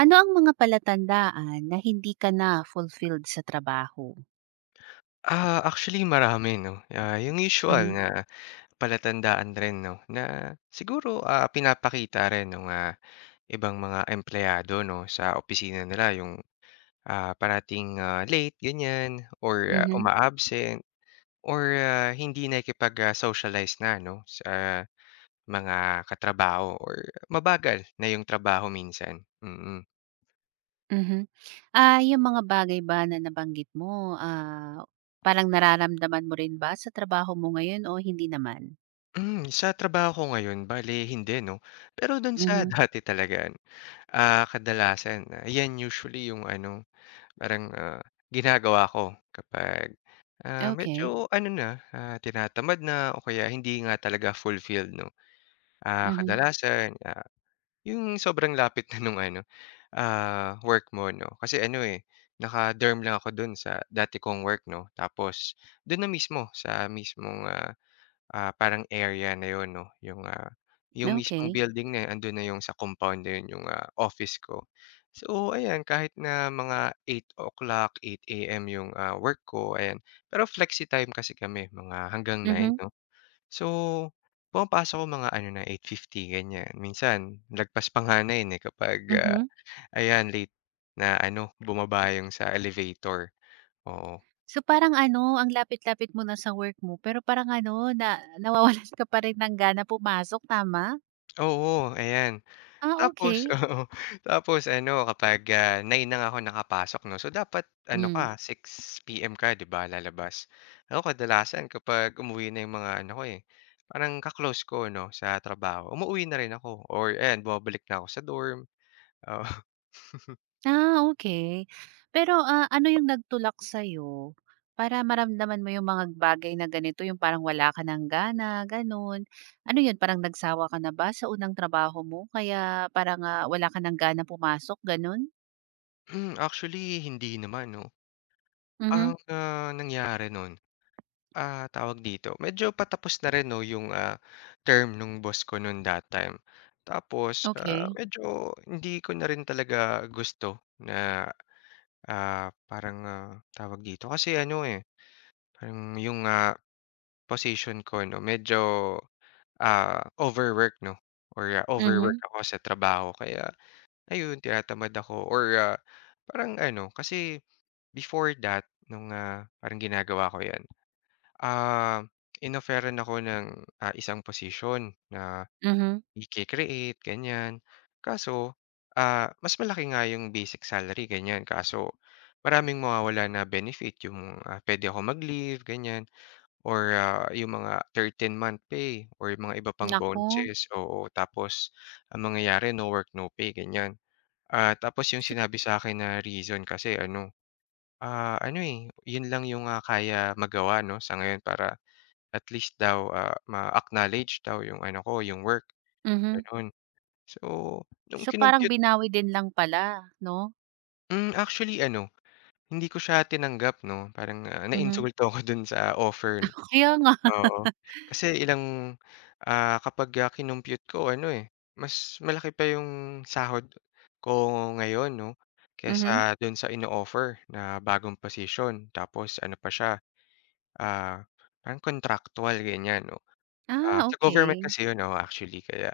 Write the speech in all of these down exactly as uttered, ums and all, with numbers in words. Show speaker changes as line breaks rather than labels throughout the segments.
Ano ang mga palatandaan na hindi ka na fulfilled sa trabaho?
Ah, actually marami 'no, ah, yung usual Mm.
Mhm,
na palatandaan rin 'no, na siguro, ah, pinapakita rin nung, ah, ibang mga empleyado 'no, sa opisina nila yung, ah, parating, ah, late ganyan or, ah,
mhm,
uma-absent or, ah, hindi nakikipag, ah, socialize na 'no, sa mga katrabaho or mabagal na yung trabaho minsan, mm.
mhm. Ah, yung mga bagay ba na nabanggit mo, ah, parang nararamdaman mo rin ba sa trabaho mo ngayon o hindi naman?
Hmm, sa trabaho ko ngayon bale hindi 'no, pero dun sa
Mhm,
dati talaga. Ah, kadalasan, ah, 'yan usually yung ano, parang, ah, ginagawa ko kapag, ah,
okay.
medyo ano na, ah, tinatamad na o kaya hindi nga talaga fulfilled 'no. Ah,
Mhm,
kadalasan, ah, yung sobrang lapit na nung ano, ah, work mo 'no, kasi ano, eh, naka-derm lang ako dun sa dati kong work 'no, tapos dun na mismo sa mismong, ah Ah, parang area na 'yun 'no, yung, ah, yung mismong
okey.
building na yun, andun na yung sa compound na 'yun yung, ah, office ko. So ayan, kahit na mga eight, eight A M yung, ah, work ko ayan, pero flexi time kasi kami mga hanggang nine
Mhm,
'no. So, pumapasok ko mga ano na eight fifty ganiyan, minsan lagpas pa nga na 'yun, eh, kapag, ah,
mhm.
ayan late na ano, bumaba yung sa elevator, oo.
So, parang ano, ang lapit-lapit mo na sa work mo pero parang ano, na nawawalan ka pa rin ng gana pumasok, tama?
Oo, ayan.
Ah,
Tapos
okay.
oo, tapos ano kapag, ah, nine na nga ako nakapasok 'no, so dapat ano ka
Hmm.
six P M ka 'di ba lalabas. Ako kadalasan kapag umuwi na yung mga ano ko, eh, parang ka-close ko 'no sa trabaho, umuuwi na rin ako or ayan bumabalik na ako sa dorm, oo.
Ah, okay. Pero, ah, ano yung nagtulak sa'yo para maramdaman mo yung mga bagay na ganito, yung parang wala ka ng gana, gano'n? Ano yun, parang nagsawa ka na ba sa unang trabaho mo kaya parang, ah, wala ka ng ganang pumasok, gano'n?
Hmm, actually hindi naman 'no.
Mhm,
Ang, ah, nangyari nun. Ah, tawag dito, medyo patapos na rin 'no yung, ah, term nung boss ko no'n that time. Tapos, ah,
okey.
medyo hindi ko na rin talaga gusto na, ah, parang, ah, tawag dito, kasi ano, eh, parang yung, ah, position ko 'no medyo, ah, overwork 'no or, ah, overwork
Mhm,
ako sa trabaho kaya ayun tinatamad ako or, ah, parang ano, kasi before that nung, ah, parang ginagawa ko 'yan. Ah, Inofferan ako ng, ah, isang posisyon na
mhm.
ike-create ganyan. Kaso, ah, mas malaki nga yung basic salary ganyan kaso maraming mawawala na benefit yung, ah, puwede akong mag-leave ganyan or, ah, yung mga thirteen month pay or yung mga iba pang
Naku,
bonuses, oo. Tapos ang mangyayari no work, no pay ganyan. Ah, tapos yung
so
sinabi sa akin na reason kasi ano, ah, ano, eh, yun lang yung, ah, kaya magawa 'no sa ngayon para at least daw, ah, ma-acknowledge daw yung ano ko, yung work,
mhm.
gano'n. So, nung
So, parang
kinompute.
binawi din lang pala, 'no?
Hmm, actually ano, hindi ko siya tinanggap 'no, parang, ah,
Mhm,
nainsulto ako do'n sa offer,
kaya nga.
oo. Kasi ilang, ah, kapag, ah, kinompute ko ano, eh, mas malaki pa yung sahod ko ngayon 'no,
Mhm.
kaysa do'n sa ino-offer na bagong posisyon. Tapos ano pa siya, ah, parang contractual, ganyan. Ah,
Ah,
sa government
okey.
kasi 'yun, oh actually kaya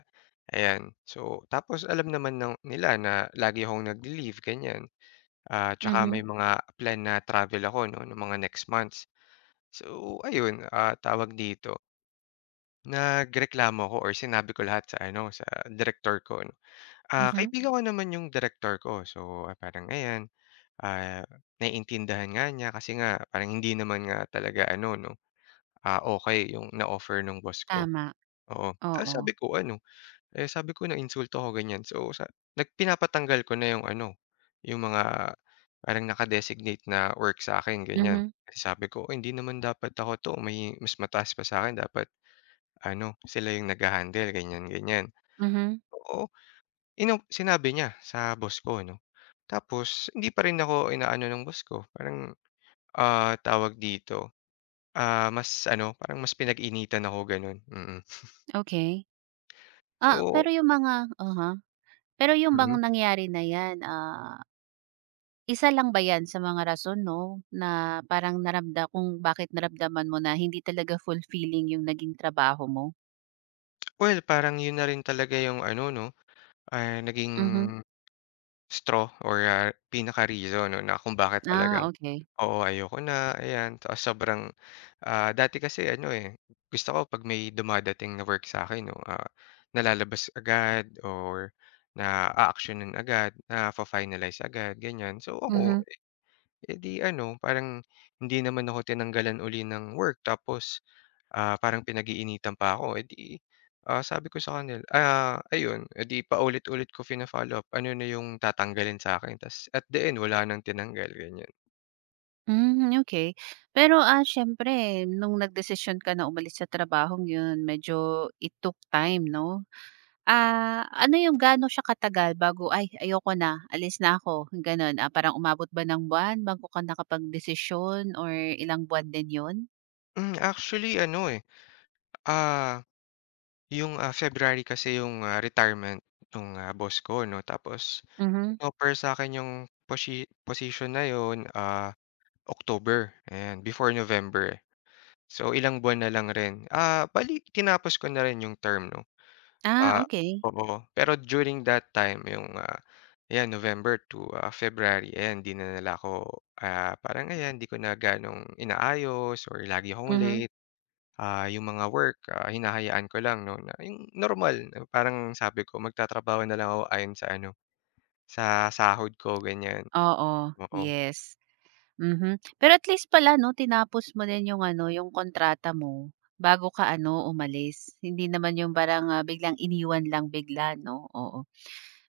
ayan. So, tapos alam naman ng nila na lagi akong nagle-leave ganiyan, ah, tsaka may
Mhm,
mga plan na travel ako 'no, ng mga next months. So ayun, ah, tawag dito, nagreklamo ako or sinabi ko lahat sa ano, sa direktor ko 'no. Ah,
mhm.
kaibigan ko naman 'yung direktor ko, so, ah, parang ayan, ah, naiintindihan nga niya kasi nga parang hindi naman nga talaga ano 'no, ah, okay 'yung na-offer nung boss ko,
Tama,
oo. Tapos
oo.
sabi ko ano. Eh, sabi ko na insulto ako ganyan. So, sa nag pinapatanggal ko na yung ano, yung mga parang naka-designate na work sa akin ganyan.
Mhm,
Kasi sabi ko, "Uy, hindi naman dapat ako 'to, may mas mataas pa sa akin dapat ano, sila yung nagha-handle," ganyan, ganyan.
mhm,
Oo, ino sinabi niya sa boss ko 'no. Tapos hindi pa rin ako inaano ng boss ko, parang, ah, tawag dito, ah, mas ano, parang mas pinag-initan ako gano'n, mm.
okay. Ah,
So
pero yung mga uh-huh. Pero yung bang
mm.
nangyari na yan, ah, isa lang ba yan sa mga rason 'no, na parang naramda kung bakit naramdaman mo na hindi talaga fulfilling yung naging trabaho mo?
Well, parang yun na rin talaga yung ano 'no. Ah, naging
Mhm.
straw or, ah, pinaka-reason 'no, na kung bakit talagang
Ah, okey.
oo, ayoko na, ayan. Tapos sobrang, ah, dati kasi ano, eh, gusto ko 'pag may dumadating na work sa'kin 'no, ah, nalalabas agad or naa-aksiyunan agad, nafa-finalize agad, ganyan. So, ako,
Mhm.
eh, di ano, parang hindi naman ako tinanggalan uli ng work tapos. Ah, parang pinag-iinitan pa ako, eh, di, ah, sabi ko sa kanila ah, ayun, eh, di paulit-ulit ko fina-follow up ano na yung tatanggalin sa akin ta's at the end wala nang tinanggal, ganyan.
Hmm, okay. Pero, ah, siyempre nung nagdesisyon ka na umalis sa trabahong yun medyo it took time 'no? Ah, ano yung gaano siya katagal bago, "Ay ayoko na, alis na ako," gano'n? Ah, parang umabot ba ng buwan bago ka nakapagdesisyon or ilang buwan din 'yun?
Hmm, actually ano, eh, ah, yung, ah, February kasi yung, ah, retirement ng boss ko 'no tapos
Mhm.
in sa akin yung poshi posisyon na yun, ah, October, and before November, eh. So, ilang buwan na lang rin. Ah, bale tinapos ko na rin yung term 'no.
Ah,
Ah,
okey.
Oo. Pero during that time yung, ah, 'yan November to, ah, February, ayan 'di na nila ako, ah, parang ayan 'di ko na gano'ng inaayos or lagi akong
Mhm.
late. Ah, yung mga work, ah, hinahayaan ko lang 'no, na yung normal na parang sabi ko magtatrabaho na lang ako ayon sa ano, sa sahod ko ganyan,
Oo,
oo.
yes, mhm. Pero at least pala 'no tinapos mo din yung ano, yung kontrata mo bago ka ano, umalis. Hindi naman yung parang, ah, biglang iniwan lang bigla 'no, oo.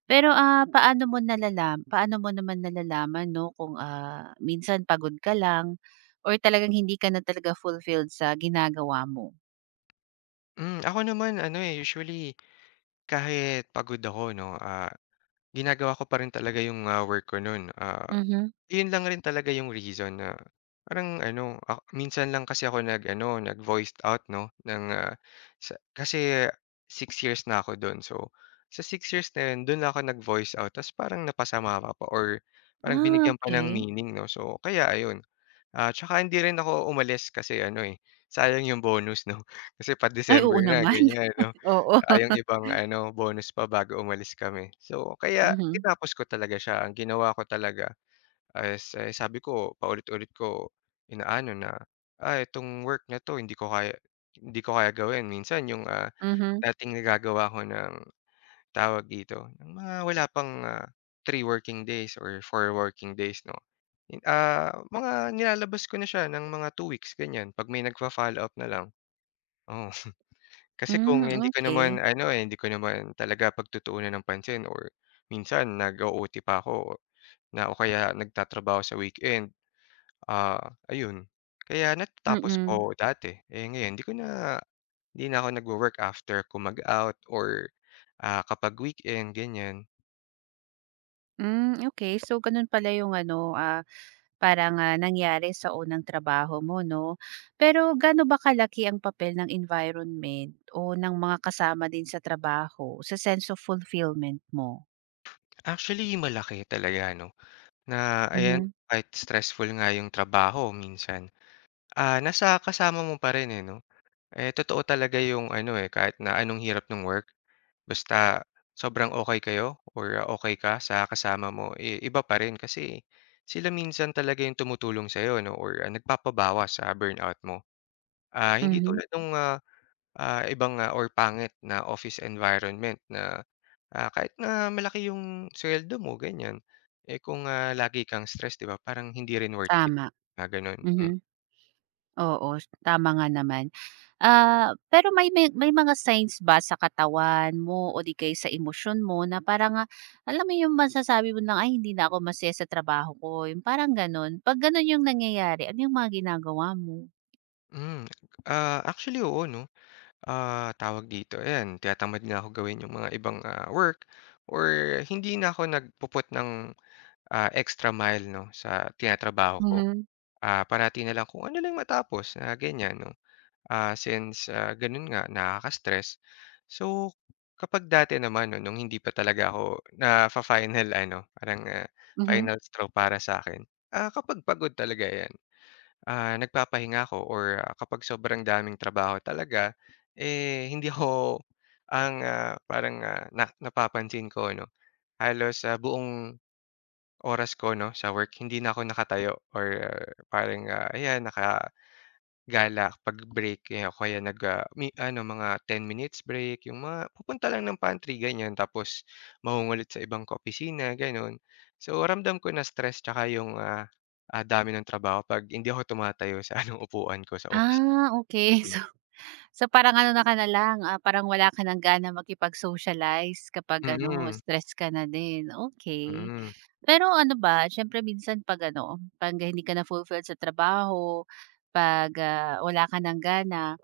Pero, ah, paano mo nalalam paano mo naman nalalaman 'no kung, ah, minsan pagod ka lang or talagang hindi ka na talaga fulfilled sa ginagawa mo?
Hmm, ako naman ano, eh, usually kahit pagod ako 'no, ah, ginagawa ko pa rin talaga yung, ah, work ko nun, ah
Mhm.
Yun lang rin talaga yung reason na parang ano, ah, minsan lang kasi ako nag-ano, nag-voiced out 'no, ng, ah, sa kasi six years na ako dun. So, sa six years na yun, dun lang ako nag-voice out ta's parang napasama pa pa or parang
Ah,
binigyan pa ng
okey.
meaning 'no. So, kaya ayun. Ah, tsaka hindi rin ako umalis kasi ano, eh, sayang yung bonus 'no, kasi
Ay,
pa-December
oo
na
naman.
ganyan 'no.
Oo.
Tsaka yung ibang ano, bonus pa bago umalis kami. So, kaya
Mhm,
tinapos ko talaga siya. Ang ginawa ko talaga ay eh, sabi ko paulit-ulit ko inaano na, "Ah, itong work na 'to hindi ko kaya hindi ko kaya gawin." Minsan yung, ah,
mhm.
dating nagagawa ko ng tawag dito, ng mga wala pang, ah, three working days or four working days 'no, in ah, mga nilalabas ko na siya ng mga two weeks ganyan 'pag may nagfa-follow-up na lang. Oh kasi
Hmm,
kung hindi ko naman
okey.
ano, eh, hindi ko naman talaga pagtutuunan ng pansin or minsan nag-o-O T pa ako na o kaya nagtatrabaho sa weekend. Ah, Ayun. Kaya natatapos
Mm.
ko dati, eh, ngayon hindi ko na hindi na ako nagwo-work after ko mag-out or, ah, kapag weekend ganyan.
Hmm, okey. So, ganun pala yung ano, ah. Parang, ah, nangyari sa unang trabaho mo 'no. Pero gaano ba kalaki ang papel ng environment o ng mga kasama din sa trabaho sa sense of fulfillment mo?
Actually malaki talaga ano, na ayan
Mhm,
kahit stressful nga yung trabaho minsan, ah, nasa kasama mo pa rin, eh, 'no? Eh, totoo talaga yung ano, eh, kahit na anong hirap ng work. Basta sobrang okay kayo or ah, okay ka sa kasama mo, eh, iba pa rin kasi sila minsan talaga yung tumutulong sa'yo 'no or ah, nagpapabawas sa burnout mo. Ah, hindi
mhm,
tulad ng ibang, ah, or pangit na office environment na, ah, kahit na malaki yung sweldo mo ganyan, eh, kung, ah, lagi kang stress 'di ba parang hindi rin worth it,
tama,
ah, gano'n.
mhm.
Hmm,
Oo, tama nga naman. Ah, pero may may may mga signs ba sa katawan mo o di kaya sa emosyon mo na parang, ah, alam mo yung masasabi mo na, "Ay hindi na ako masaya sa trabaho ko." Yung parang gano'n. 'Pag gano'n yung nangyayari, ano yung mga ginagawa mo?
hmm, ah, actually oo 'no. Ah, tawag dito, ayan, tinatamad na ako gawin yung mga ibang, ah, work or hindi na ako nagpu ng, ah, extra mile 'no, sa tinatrabaho ko.
Mhm,
Ah, parati na lang kung ano lang matapos na ganyan 'no. Ah, since, ah, gano'n nga nakaka-stress. So, kapag dati naman 'no, nung hindi pa talaga ako na final ano, parang, ah,
mhm.
final straw para sa'kin, ah, kapag pagod talaga 'yan. Ah, nagpapahinga ako or, ah, kapag sobrang daming trabaho talaga, eh, hindi ako ang, ah, parang, ah, na napapansin ko 'no, halos, sa buong oras ko 'no, sa work hindi na ako nakatayo or ah, parang, ah, ayan naka Gala pag break, eh, o kaya nag, ah, mi ano mga ten minutes break, yung mga pupunta lang ng pantry ganyan tapos mangungulit sa ibang ka-opisina gano'n. So ramdam ko na stress tsaka yung, ah, ah, dami ng trabaho 'pag hindi ako tumatayo sa ano, upuan ko sa office.
Ah, okay.
Hmm,
So so parang ano na ka na lang, ah, parang wala ka ng gana makipag-socialize kapag ano,
mm,
stress ka na din, okay.
mm.
Pero ano ba, siyempre minsan 'pag ano, 'pag hindi ka na fulfilled sa trabaho, 'pag, ah, wala ka ng gana.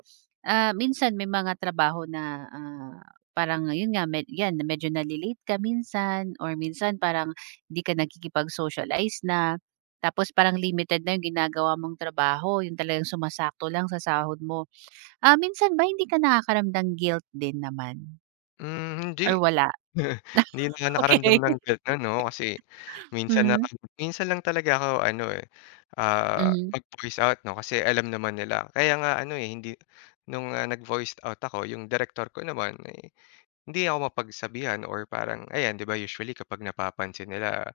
Ah, minsan may mga trabaho na, ah, parang yun nga med 'yan na medyo nale-late ka minsan or minsan parang hindi ka nakikipag-socialize na. Tapos parang limited na yung ginagawa mong trabaho, yung talagang sumasakto lang sa sahod mo. Ah, minsan ba hindi ka nakakaramdang guilt din naman
Hmm, hindi
or wala?
Hindi na nga nakaramdam
Okey.
ng guilt na 'no, kasi minsan na
Mhm.
minsan lang talaga ako ano, eh, ah,
Mhm.
mag-voice out 'no, kasi alam naman nila. Kaya nga ano, eh, hindi nung, ah, nag voice out ako yung director ko naman, eh, hindi ako mapagsabihan or parang ayan 'di ba usually kapag napapansin nila,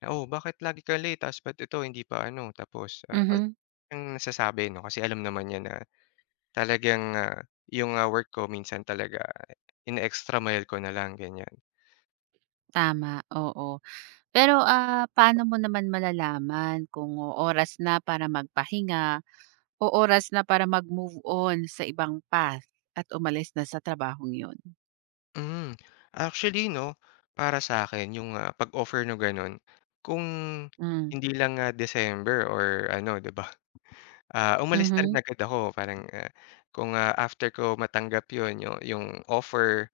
na "Oh, bakit lagi ka late tapos ba't ito hindi pa ano." Tapos, ah, wala
Mhm.
siyang nasasabi 'no, kasi alam naman niya na talagang, ah, yung, ah, work ko minsan talaga in extra mile ko na lang, ganyan.
Tama, oo. Pero, ah, paano mo naman malalaman kung oras na para magpahinga o oras na para mag-move on sa ibang path at umalis na sa trabahong yun.
Hmm, actually 'no, para sa akin yung, ah, pag-offer ng gano'n, kung
Hmm,
hindi lang, ah, December or ano 'di ba, ah, umalis na rin
mhm,
agad ako parang, ah, kung, ah, after ko matanggap yon yu yung offer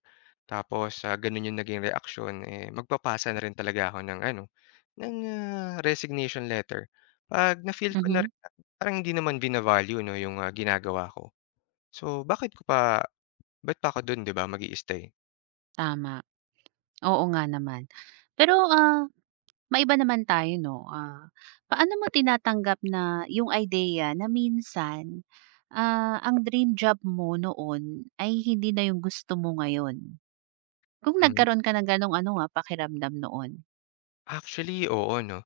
tapos, ah, gano'n yung naging reaction, eh, magpapasa na rin talaga ako ng ano, ng, ah, resignation letter. 'Pag na-feel ko na
mhm,
rin na parang hindi naman bina-value 'no yung, ah, ginagawa ko, so bakit ko pa ba't pa ako do'n 'di ba mag stay.
tama. Oo nga naman. Pero, ah, maiba naman tayo 'no, ah, paano mo tinatanggap na yung idea na minsan, ah, ang dream job mo noon ay hindi na yung gusto mo ngayon? Kung nagkaroon ka ng ganong ano, ah, pakiramdam noon?
Actually, oo 'no.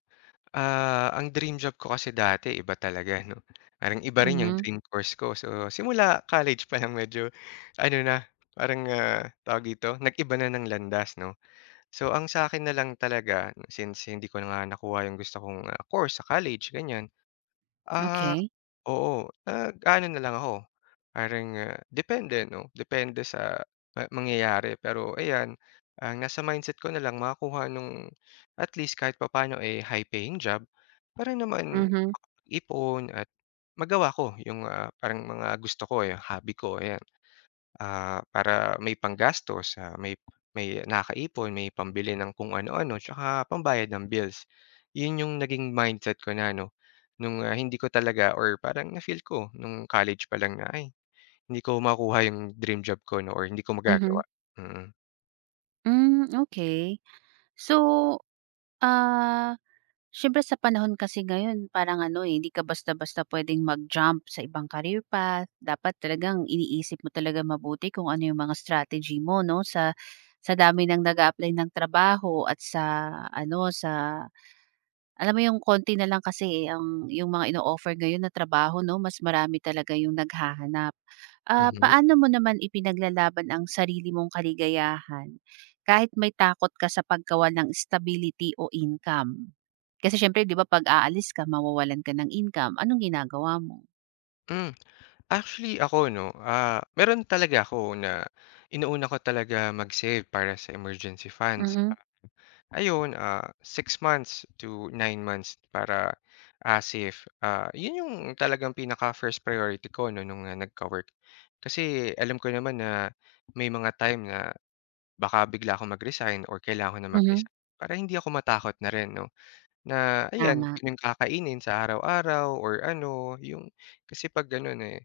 Ah, ang dream job ko kasi dati iba talaga 'no, parang iba rin yung
Mhm,
dream course ko. So, simula college pa lang medyo ano na, parang, ah, tawag dito, nag-iba na ng landas 'no. So, ang sa akin na lang talaga since hindi ko na nga nakuha yung gusto kong, ah, course sa college, ganyan, ah
okey.
Oo, nag-aano na lang ako, parang, ah, depende 'no, depende sa ma mangyayari. Pero ayan, ah, nasa mindset ko na lang makakuha nung at least kahit papaano, eh, high paying job para naman
Mhm,
ipon at magawa ko yung, ah, parang mga gusto ko, eh, hobby ko, ayan. Ah, para may panggastos, ah, may may nakaipon, may pambili ng kung ano-ano, tsaka pambayad ng bills. 'Yun yung naging mindset ko na ano, nung, ah, hindi ko talaga or parang na-feel ko nung college pa lang na, "Ay, hindi ko makuha yung dream job ko 'no, or hindi ko
mhm.
magagawa." Mm.
Hmm, okay. So, ah. Siyempre sa panahon kasi ngayon parang ano, eh, hindi ka basta-basta pwedeng mag-jump sa ibang career path. Dapat talagang iniisip mo talaga mabuti kung ano yung mga strategy mo 'no, sa sa dami ng nag apply ng trabaho at sa ano, sa alam mo yung konti na lang kasi, eh, ang yung mga ino-offer ngayon na trabaho 'no, mas marami talaga yung naghahanap. Ah,
Mhm.
paano mo naman ipinaglalaban ang sarili mong kaligayahan kahit may takot ka sa pagkawalan ng stability o income? Kasi siyempre 'di ba 'pag aalis ka mawawalan ka ng income, anong ginagawa mo?
Hmm, actually ako 'no, ah, meron talaga ako na inuuna ko talaga mag-save para sa emergency funds.
Mhm,
Ayun, ah, six months to nine months para, ah, safe. Ah, 'yun 'yung talagang pinaka-first priority ko 'no nung, ah, nagka-work. Kasi alam ko naman na may mga time na baka bigla akong mag-resign or kailangan ko na
mhm,
mag-resign para hindi ako matakot na rin 'no, na ayan,
tama,
'yun 'yung kakainin sa araw-araw or ano 'yung kasi 'pag gano'n, eh,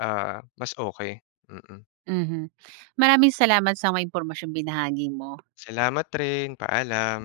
ah, mas okey. Mm. Mm.
mhm. Maraming salamat sa mga impormasyong binahagi mo.
Salamat rin, paalam.